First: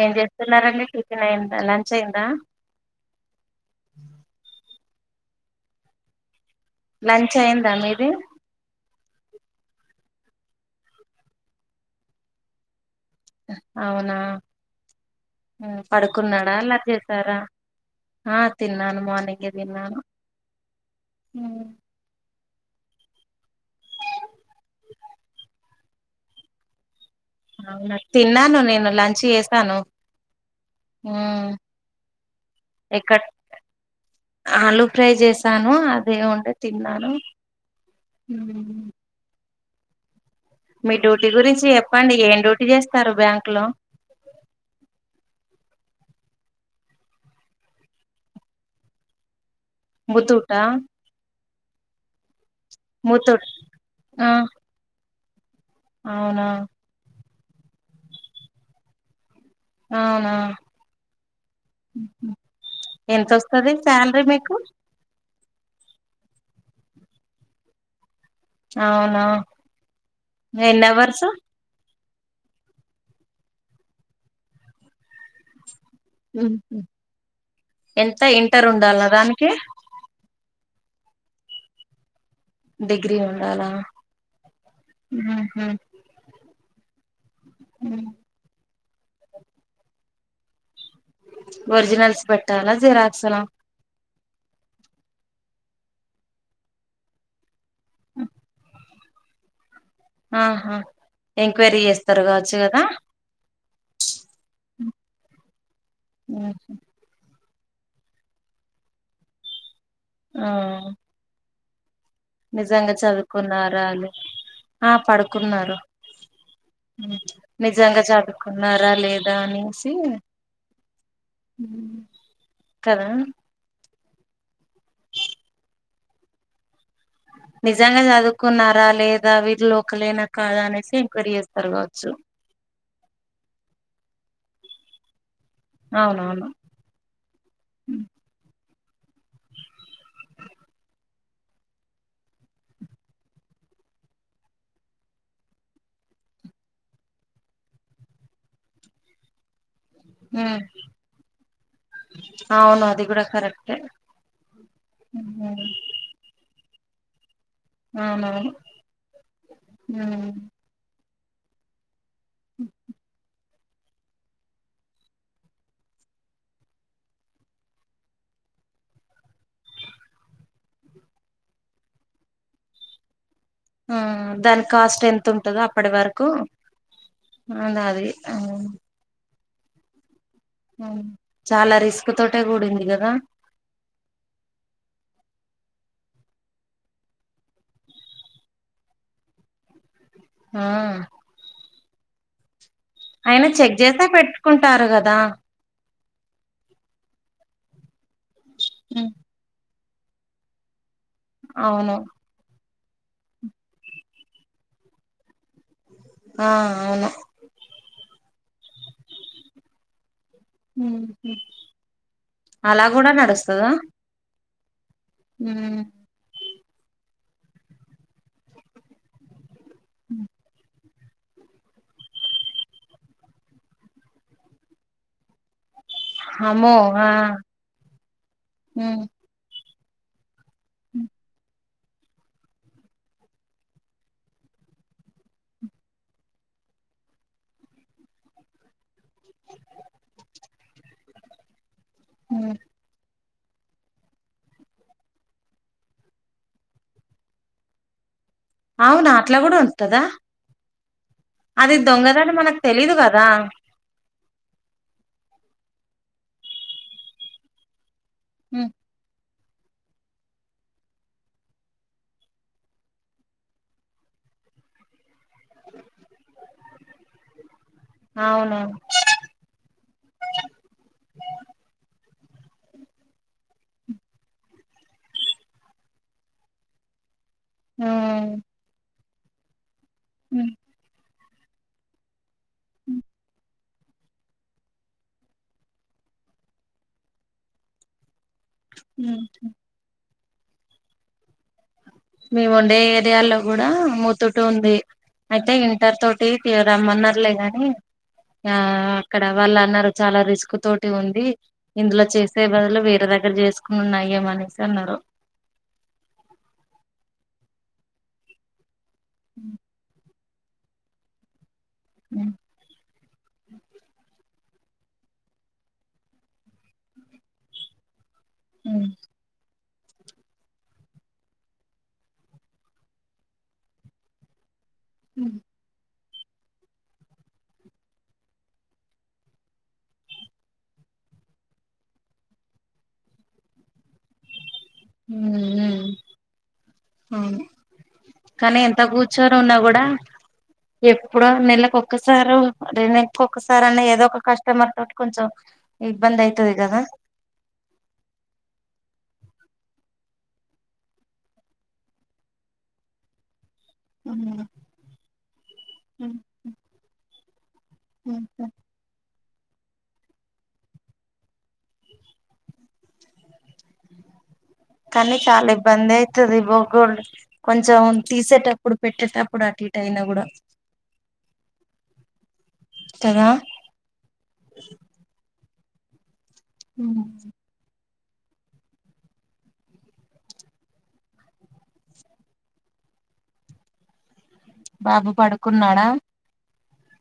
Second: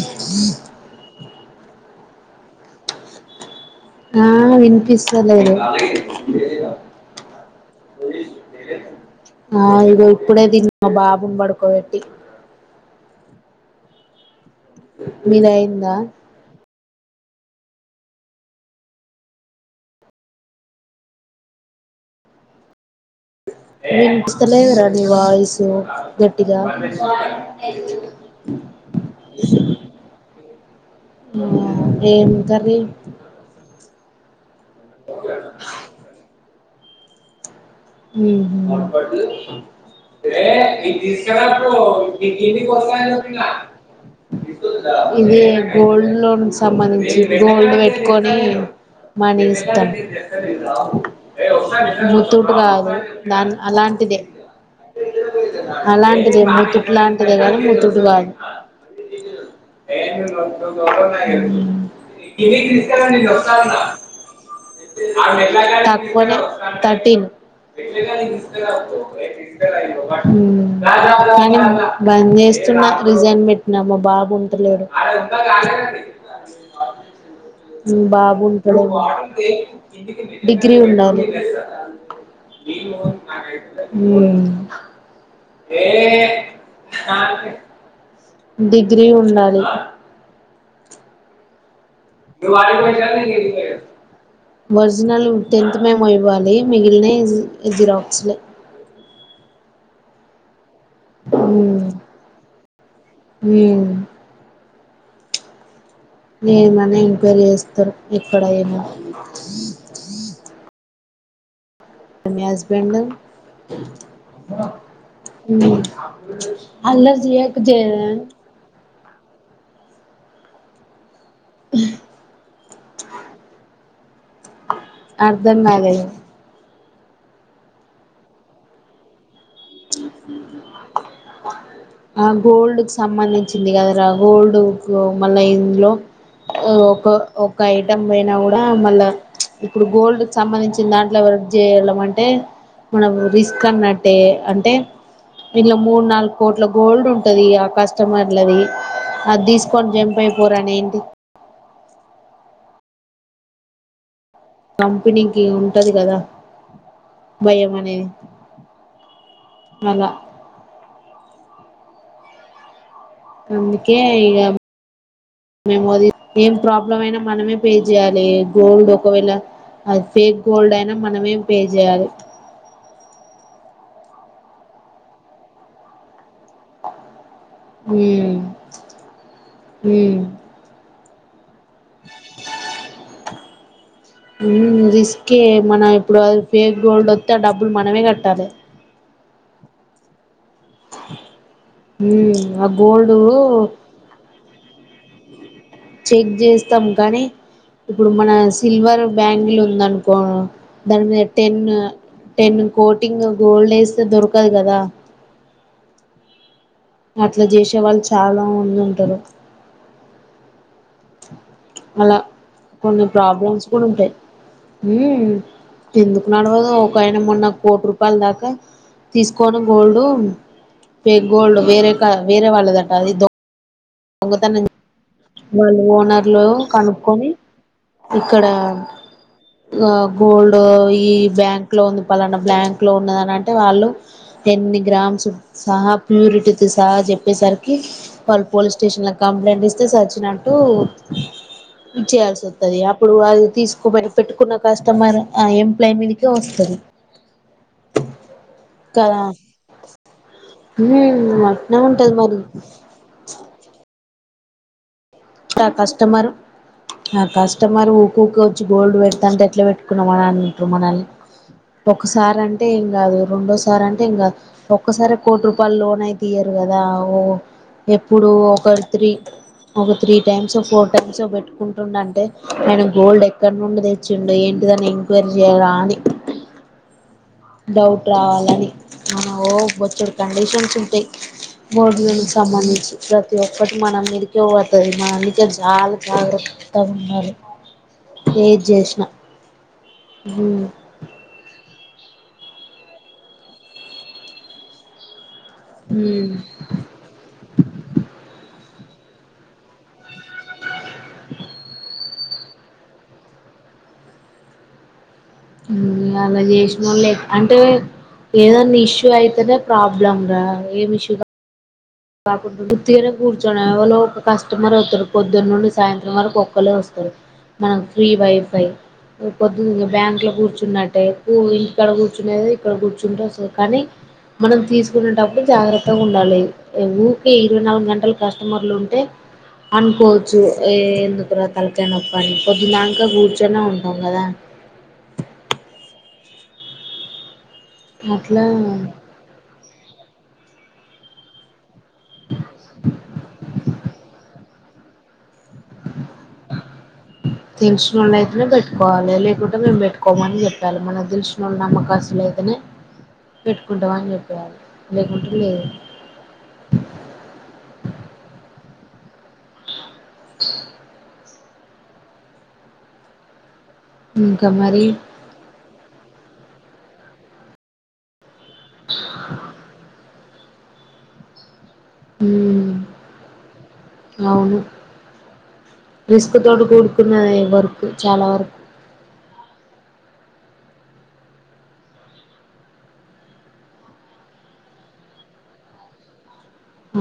ఏం చేస్తున్నారండి టిఫిన్ అయిందా లంచ్ అయిందా ఆ వినిపిస్తలేదు లంచ్ అయిందా మీది ఆ ఇడే ఇప్పుడే తిన్న మా బాబుని పడుకో బెట్టి అవునా మీది హ్మ్ అయిందా పడుకున్నాడా అల్లరి చే స్తారా ఆ తిన్నను మార్నింగే తిన్నాను ఉహ్మ్ వినిపిస్తలేదురా ని వాయిసు గట్టిగా అవునా తిన్నాను నేను లంచ్ చేసాను ఊమ్ ఏం కర్రీ ఎక్కడ ఆలు ఫ్రై జేసాను అదే ఉంటే తిన్నాను ఊహ్మ్ ఉమ్, ఏ ఇది మీ డ్యూటీ గురించి దీస్కారాపో చెప్పండి ఇది ఏం డ్యూటీ తినికి చేస్తారు ఒస్తాలేదు ఇంకా బ్యాంక్ లో ఇవి గోల్డ్ లోన్స్ సంబంధించి గోల్డ్ పేట్టుకొని మనీ ఇస్తాం ముతూటా ముతూట్ గాదు ముతూట్ దాం అలాంటిదే ఆ అలాంటిదే అవునా ముతుట్ లాంటిదే కని ముతుట్ గాదు అవునా ఊమ్ ఎంత వస్తది శాలరీ మీకు తక్కువనే తర్టీన్ అవునా ఊమ్ ఎన్ని అవర్స్ కానీ బంద్ జేస్తున్న రిజైన్ వెట్టినా మా బాబు ఉంటలేదు ఉ ఎంత ఇంటర్ బాబుంటడేమో ఉండాలా దానికి డిగ్ డిగ్రీ ఉండాలి డిగ్రీ ఉండాలా ఉహు ఊమ్ కార్ కే డిగ్రీ ఉండాలి ఒరిజినల్స్ పెట్టాలా జిరాక్స్లా ఒరిజినల్ టెంత్ మెమో ఇవ్వాలి మిగిలినయి జిరాక్స్లే ఆహా ఎంక్వైరీ మ్మ్ జేస్తారు గావచ్చు గదా మ్మ్ ఏందన్న ఎంక్వైరీ జేస్తరు ఎక్కడయినా ఆ మీ నిజంగా హస్బెండ్ చదువుకున్నారాలె ఆ పడుకున్నారు మ్మ్. ఉమ్ అల్లరి చేయకు జయ నిజంగా చదువుకున్నారా లేదా రానిసి కదా అర్ధం కాలేదు నిజంగా చదువుకున్నారా లేదా కాలేజ్ లోకలేనా కాదా అనేసి ఎంక్వైరీ చేస్తారు కావచ్చు ఆ గోల్డ్ కి సంబంధించింది కదా రా గోల్డ్ వర్క్ లో మళ్ళ ఇందులో అవునవును ఒక ఒక ఐటెం పోయినా కూడా మళ్ళా ఇప్పుడు గోల్డ్ కి సంబంధించిన దాంట్లో వర్క్ చేయడం అంటే మనం రిస్క్ అన్నట్టే అంటే ఇళ్ళ మూడు నాలుగు కోట్ల గోల్డ్ ఉంటది ఆ కస్టమర్లది అది తీసు కొని జంప్ అయిపోరు అని ఏంటి అవును అది కూడా కరెక్ట్ కంపెనీకి ఉంటది కదా భయం అనేది అవునవును మళ్ళా అ అందుకే ఇగా మేముోది ఏం ప్రాబ్లమ్ అయినా మనమే పే చేయాలె గోల్డ్ ఒకవేళ అది ఫేక్ గోల్డ్ అయినా మనమే పే చేయాలి ఆ దాని కాస్ట్ ఎంతంటందో అప్పటి వరకు అందసి అవును హ చాలా రిస్క్ తోటే కూడింది కదా మ్మ్ రిస్క్ మనం ఇప్పుడు ఫేక్ గోల్డ్ వస్తే ఆ డబ్బులు మనమే కట్టాలి ఆ హ అయిన చెక్ చేస్తే పెట్టుకుంటారు కదా చెక్ చేస్తాం కానీ ఇప్పుడు మన సిల్వర్ బ్యాంగిల్ ఉందినుకో దాని మీద టెన్ అవును టెన్ కోటింగ్ గోల్డ్ వేస్తే దొరకదు కదా ఆ అవును అట్లా చేసే వాళ్ళు చాలా మంది ఉంటారు అలా అలా కొన్ని కూడా ప్రాబ్లమ్స్ నడుస్తదా కూడా ఉంటాయి ఎందుకు నడవదు ఒక ఆయన మొన్న కోటి రూపాయల దాకా తీసుకు కొనుగోల్డు ఫేక్ గోల్డ్ వేరే కదా వేరే వాళ్ళదట అది దో దొంగతనం వాళ్ళు ఓనర్లు అమ్మో ఆ కనుక్కకుొని ఇక్కడ గోల్డ్ ఈ బ్యాంక్ ఉంది పాలనా బ్లాంక్ లో ఉన్నదంటే వాళ్ళు ఏని గ్రామ్స్ సహా ప్యూరిటీ స చెప్పేసరికి వాళ్ళ పోలీస్ స్టేషన్ కంప్లైంట్ ఇస్తే స వచ్చినట్టు చేయాల్సి వస్తుంది అప్పుడు అది తీసుకో పెట్టుకున్న కస్టమర్ ఆ ఎంప్లాయ మీదకే వస్తుంది అవునా అట్లా కూడా ఉంటదా హ్మ్ అది అట్నే ఉంటది దొంగద అని మరి మనకు తెలీదు కదా ఆ కస్టమర్ ఆ కస్టమర్ ఊక్కక వచ్చి గోల్డ్ పెడతాంటే ఇట్లో పెట్టుకున్నామని అంటురు మనల్ని ఒకసారి అంటే ఏం కాదు రెండోసార్ అంటే ఏం కాదు ఒక్కసారి కోటి రూపాయలు లోన్ అయితే తీయ్యరు కదా ఓ ఎప్పుడు ఒకరి తి ఒక త్రీ టైమ్స్ ఫోర్ టైమ్స్ పెట్టుకుంటుటే అంటే అయినా గోల్డ్ ఎక్కడ నుండి తెచ్చిండు ఏంటిదని ఎం ఎంక్వయిరీ చెయ్యరా అన్ని డౌట్ అవును రావాలని మన ఓ వొచ్చడు కండిషన్స్ ఉంటాయి మోడలను సంబంధించి ప్రతి ఒక్కటి మనం మీదకి మా అందుకే చాలా జాగ్రత గా ఉన్నారు అ ఉ మేము ఉండే ఏరియాలో కూడా మూతుట ఉంది అయితే ఇంటర్ తోటి రమ్మన్నారులే గాని ఆ అక్కడ వాళ్ళు అన్నారు చాలా రిస్క్ తోటి ఉంది ఇందులో చేస్త సే బదలు వేరే దగ్గర చేసుకున్నాయ ఏమ అనేసి అన్నారు అలా చేసిన వాళ్లే అంటే ఏదనా ఇష్యూ అయితేనే ప్రాబ్లమ్ రా ఏమి ఇష కా బకు గుత్తినే కూర్చన వాళ్ళ కస్టమర్ అవుతారు పొద్దున్న నుండి సాయంత్రం వరకు ఒక్కళ్ళే వస్తరు మనం త్రి భయం భయం బ్యాంక్ లో కూర్చున్నట్టే ఎక్కు ఇంక్కడ కూర్చునేదో ఇక్కడ కూర్చుంటేస్తు కానీ మనం తీసుకునేటప్పుడు జాగ్రత్తగా ఉండాలి ఊరికే ఇరవై నాలుగు గంటలు కస్టమర్లు ఉంటే అనుకోవచ్చు ఎందుకు రా తలకా నొప్పని పొద్దు దకా కూర్చొనే ఉంటాం కదా హ హ అవును అట్లా కానీ ఎంత కూర్చోని ఉన్నా కూడా ఎప్పుడో నెలలకు ఒసారు రేను ఇంకుక్కసారి అని ఏదో ఒక కస్టమర్ తోటి కొంచెం ఇబ్బంది అయితది కదా తెలిసిన వాళ్ళ అయితేనే పెట్టుకోవాలి లేకుంటే మేము పెట్టుకోల ఒకోమని చెప్పాలి మన తెలిసిన నమ్మకాశలు అయితేనే పెట్టుకుంటావా అని చెప్పయాలి లేకుంట లేదు అకా హ కానీ కాల ఇబ్బంది అయితుది బ కొంచెం తీసేట ఇప్పుడు పెట్టేటప్పుడు అటు ఇటు అయినా కూడా మ్మ్ కదా అవును రిస్క్ తోటి కూడుకున్న వర్క్ చాలా వరకు బాబు పడుకున్నాడా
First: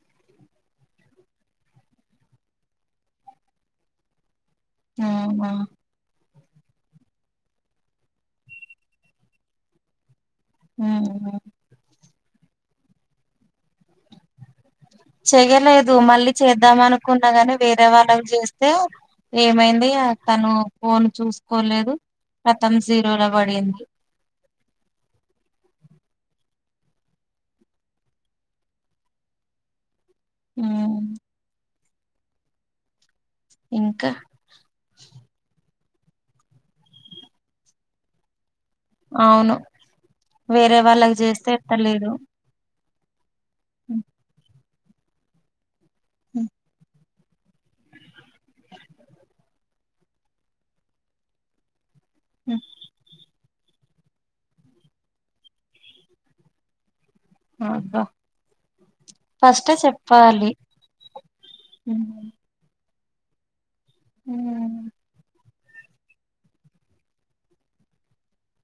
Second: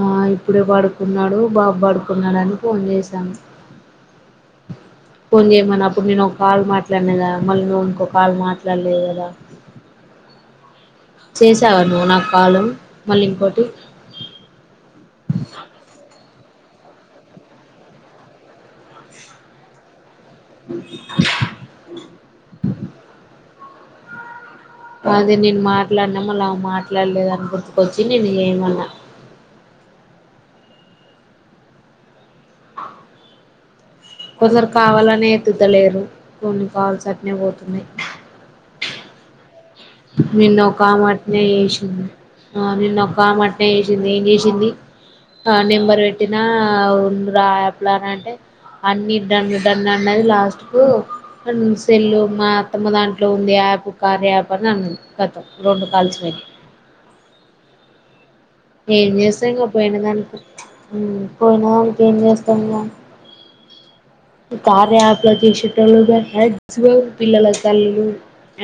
ఆ ఇప్పుడే పడుకున్నాడు బాబు పడుకున్నాడు అని ఫోన్ చేసా కొ అవునా ఏ మనప్పుడు కాల్ మాట్లాడినా కదా మళ్ళీ నువ్వు ఇంకో కాల్ మాట్లాడలేదు కదా చేసావా నువ్వు నాకు కాలు మళ్ళీ ఇంకోటి చేయలేదు మల్లి చేద్దాం అనుకున్నా ని వేరే వాళ్ళకి చేస్తే ఏమైంది తను ఫోన్ చూసుకోలేదు కథం జీరోలో వడింది అదే నేను మాట్లాడినా మళ్ళా ఆమె మాట్లాడలేదని గుర్తుకొచ్చి నిన్ను చేయామన్నా ఉ ఇంకా కొందరు కావాలని ఎత్తుతా లేరు కొన్ని కాల్స్ అట్నే పోతున్నాయి అవును నిన్న వేరే ఒక ఆమె వాళ్ళకి అట్నే చేస్తే చేసింది ఎత్తలేదు ఆ నిన్న ఒక్క ఆమె అట్నే చేసింది ఏం చేసింది ఆ నెంబర్ పెట్టినా అవుళ్ళు రాప్లాన్ అంటే అన్ని డన్ డన్ అన్నది లాస్ట్ కు హన్సు సెల్లు మా అత్తమ దాంట్లో ఉంది యాప్ కార్య యాప్ గతం రెండు కాల్స్ వెయి అదా ఏం చేస్తా ఇంకా పోయినదానికి ఉ పోయినదానికి ఏం ఉమ్ చేస్తాం ఇంగ ఈ కార్య యాప్ ల తీసేటోళ్ళు గా మాక్సిమమ్ పిల్లల తల్లులు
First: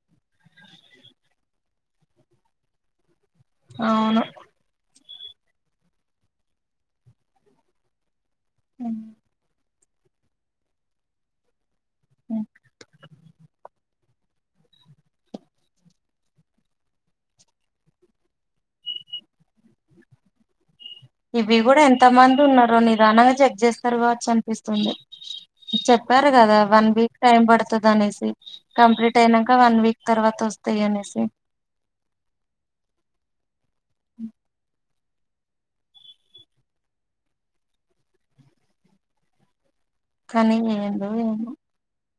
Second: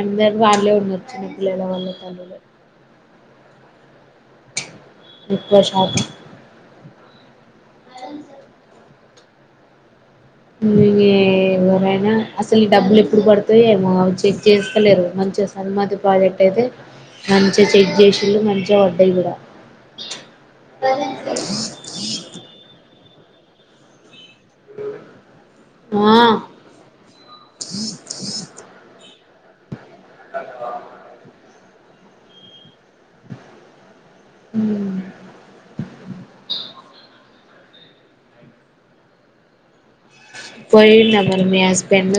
అందరు వాళ్లే ఉన్నారు చిన్న పిల్లల వాళ్ళ తల్లులే అవును వి ప్రశాంతి ఎవరైనా అసలు డబ్బులు ఎప్పుడు పడుతాయో ఏమో కావచ్చు చెక్ చేసులేరు గా మంచిగా సమ్మతి ప్రాజెక్ట్ అయితే మంచిగా చెక్ చేసిళ్ళు మంచిగా వడ్డాయి కూడా ఇవి కూడా ఎంత మంది ఉన్నారో నిదానంగా చెక్ చేస్తారు కావచ్చు అనిపిస్తుంది ఆ చెప్పారు కదా వన్ వీక్ టైం పడుతది అనేసి కంప్లీట్ అయినాక వన్ వీక్ తర్వాత వసు వత్తాయి అనేసి ఉ కానీ ఏందో పోయిందా మరి ఏమో మీ హస్బెండ్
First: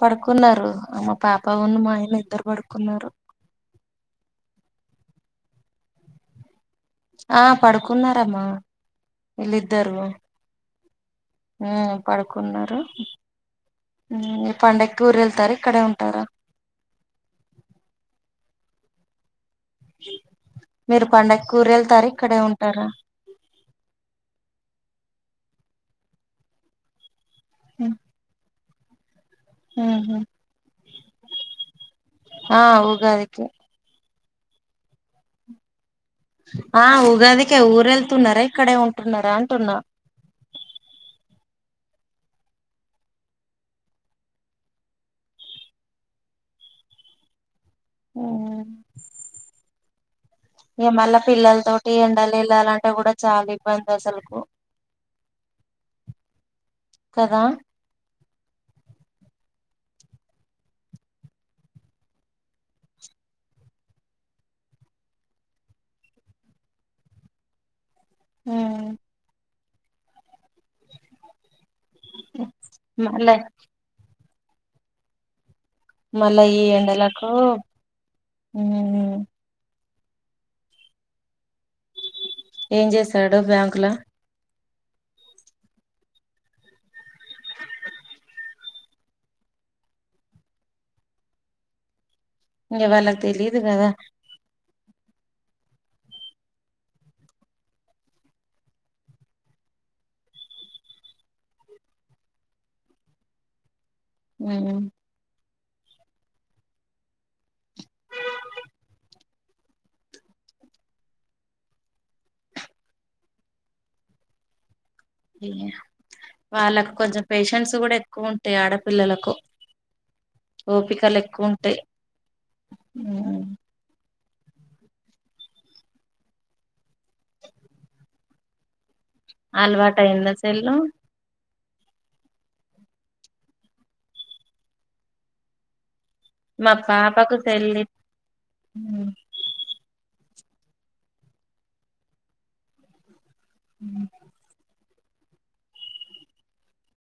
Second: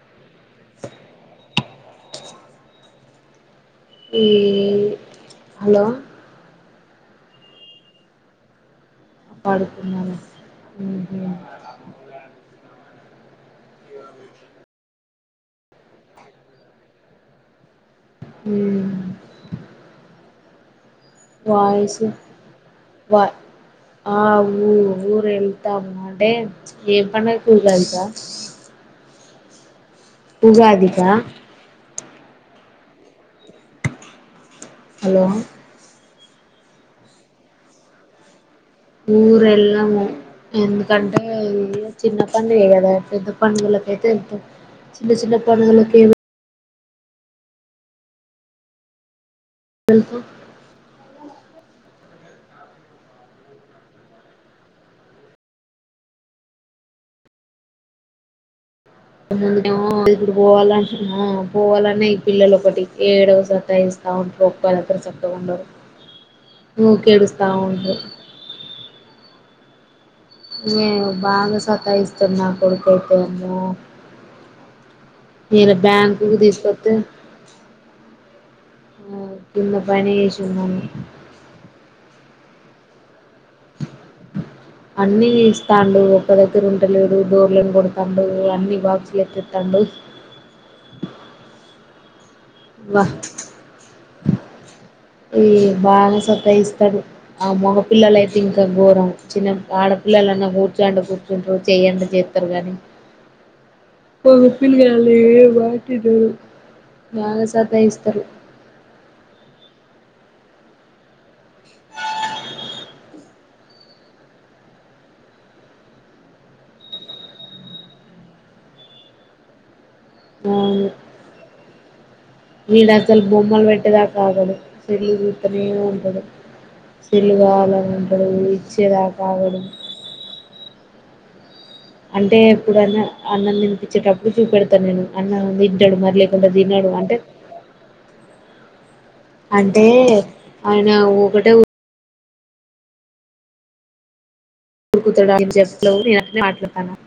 పడుకున్నారు అ మా పాప ఉన్న మా ఆయన ఇద్దరు పడుకున్నారు ఈ హలో ఆ పడుకున్నారమ్మా వీళ్ళు ఇద్దరు పడుకున్నారా ఉ పడుకున్నారు ఉ పండగ కి ఊరు వెళ్తారు ఇక్కడే ఉంటారా ఉ మీరు పండక్కి ఊరు వాయిసు వెళ్తారు ఇక్కడే ఉంటారా వ ఆ ఊ ఊర్ వెల్ దమ్ము ఉంటే ఏ పండుగకు ఉగాది కా ఉహు. ఉగాది కా ఆ ఉగాది కే హలో ఆ ఉగాది కే ఊరు వెళ్తున్నారై ఊరు వెళ్ళాము ఎందుకంటే అ ఓ చిన్న పండుగ ఏ కదా పెద్ద పండుగలకు అయితే వెళ్తాం చిన్న చిన్న పండుగలకు ఏం ఆ వెళ్తాం ఇగ మళ్ళా పిల్లల తోటి ఎండల వెళ్ళాలంటే కూడా చాలా ఇబ్బంది అసలుకు కదా నేను ఏమో ఇప్పుడు పోవాలంటున్నా పోవాలన్నా ఈ పిల్లలు ఒకటి ఏడవ సతా ఇంచు స్తా ఉంటారు ఒక్కళక్క చక్కగా ఉండరు ఉకే ఏడుస్తా ఉంటారు హ్మ్ మేవు బాగా సతాయిస్తున్నా నా కొడుకు అయితే మళ్ళా ఆమ్మో ఇయాల బ్యాంకు కు మళ్ళా ఈ తీసుకొస్తే ఎండలకు ఆ కింద బనేషు ఉన్నాం ఏం చేసాడు బ్యాంకు లో అన్ని ఇస్తాండు ఒక్క దగ్గర ఉంటలేడు డోర్లను కొడతాండు అన్ని బాక్సులు ఎత్తెతండు ఇంగ వా ఏవన్నా తెలీదు కదా ఈ బాగానే సతాయిస్తాడు ఆ మోగపిల్లలయితే ఇంకా ఘోరం చిన్న ఆడ పిల్లలన్నా కూర్చో అంటే కూర్చుంటారు చెయ్ అంటే చేస్తారు కానీ [unintelligible] వా వట్టి డో బాగా సతాయిస్తారు వాళ్ళకు కొంచెం పేషెన్స్ కూడా ఎక్కువ ఉంటాయి ఆడపిల్లలకు ఓపికలు ఎక్కువ ఉంటాయి వీడసలు బొమ్మల్ పెట్టే దాకా ఆగడు సెల్లు చూత్తనే ఉంటాడు సెల్లు కావాలని ఉంటాడు ఇచ్చేదాక అలవాటైంది ఆ సెల్లు అంటే ఎప్పుడన్న అన్నం తినిపించేటప్పుడు చూపెడతా నేను అన్నం తింటాడు మరి లే పోతే మా తినడు అంటే పాపకు సెల్ అంటే అయినా ఒకటే ఉ ఉమ్ రుకుతడు అని జస్ట్ లో నేను అట్లనే మాట్లాడుతున్న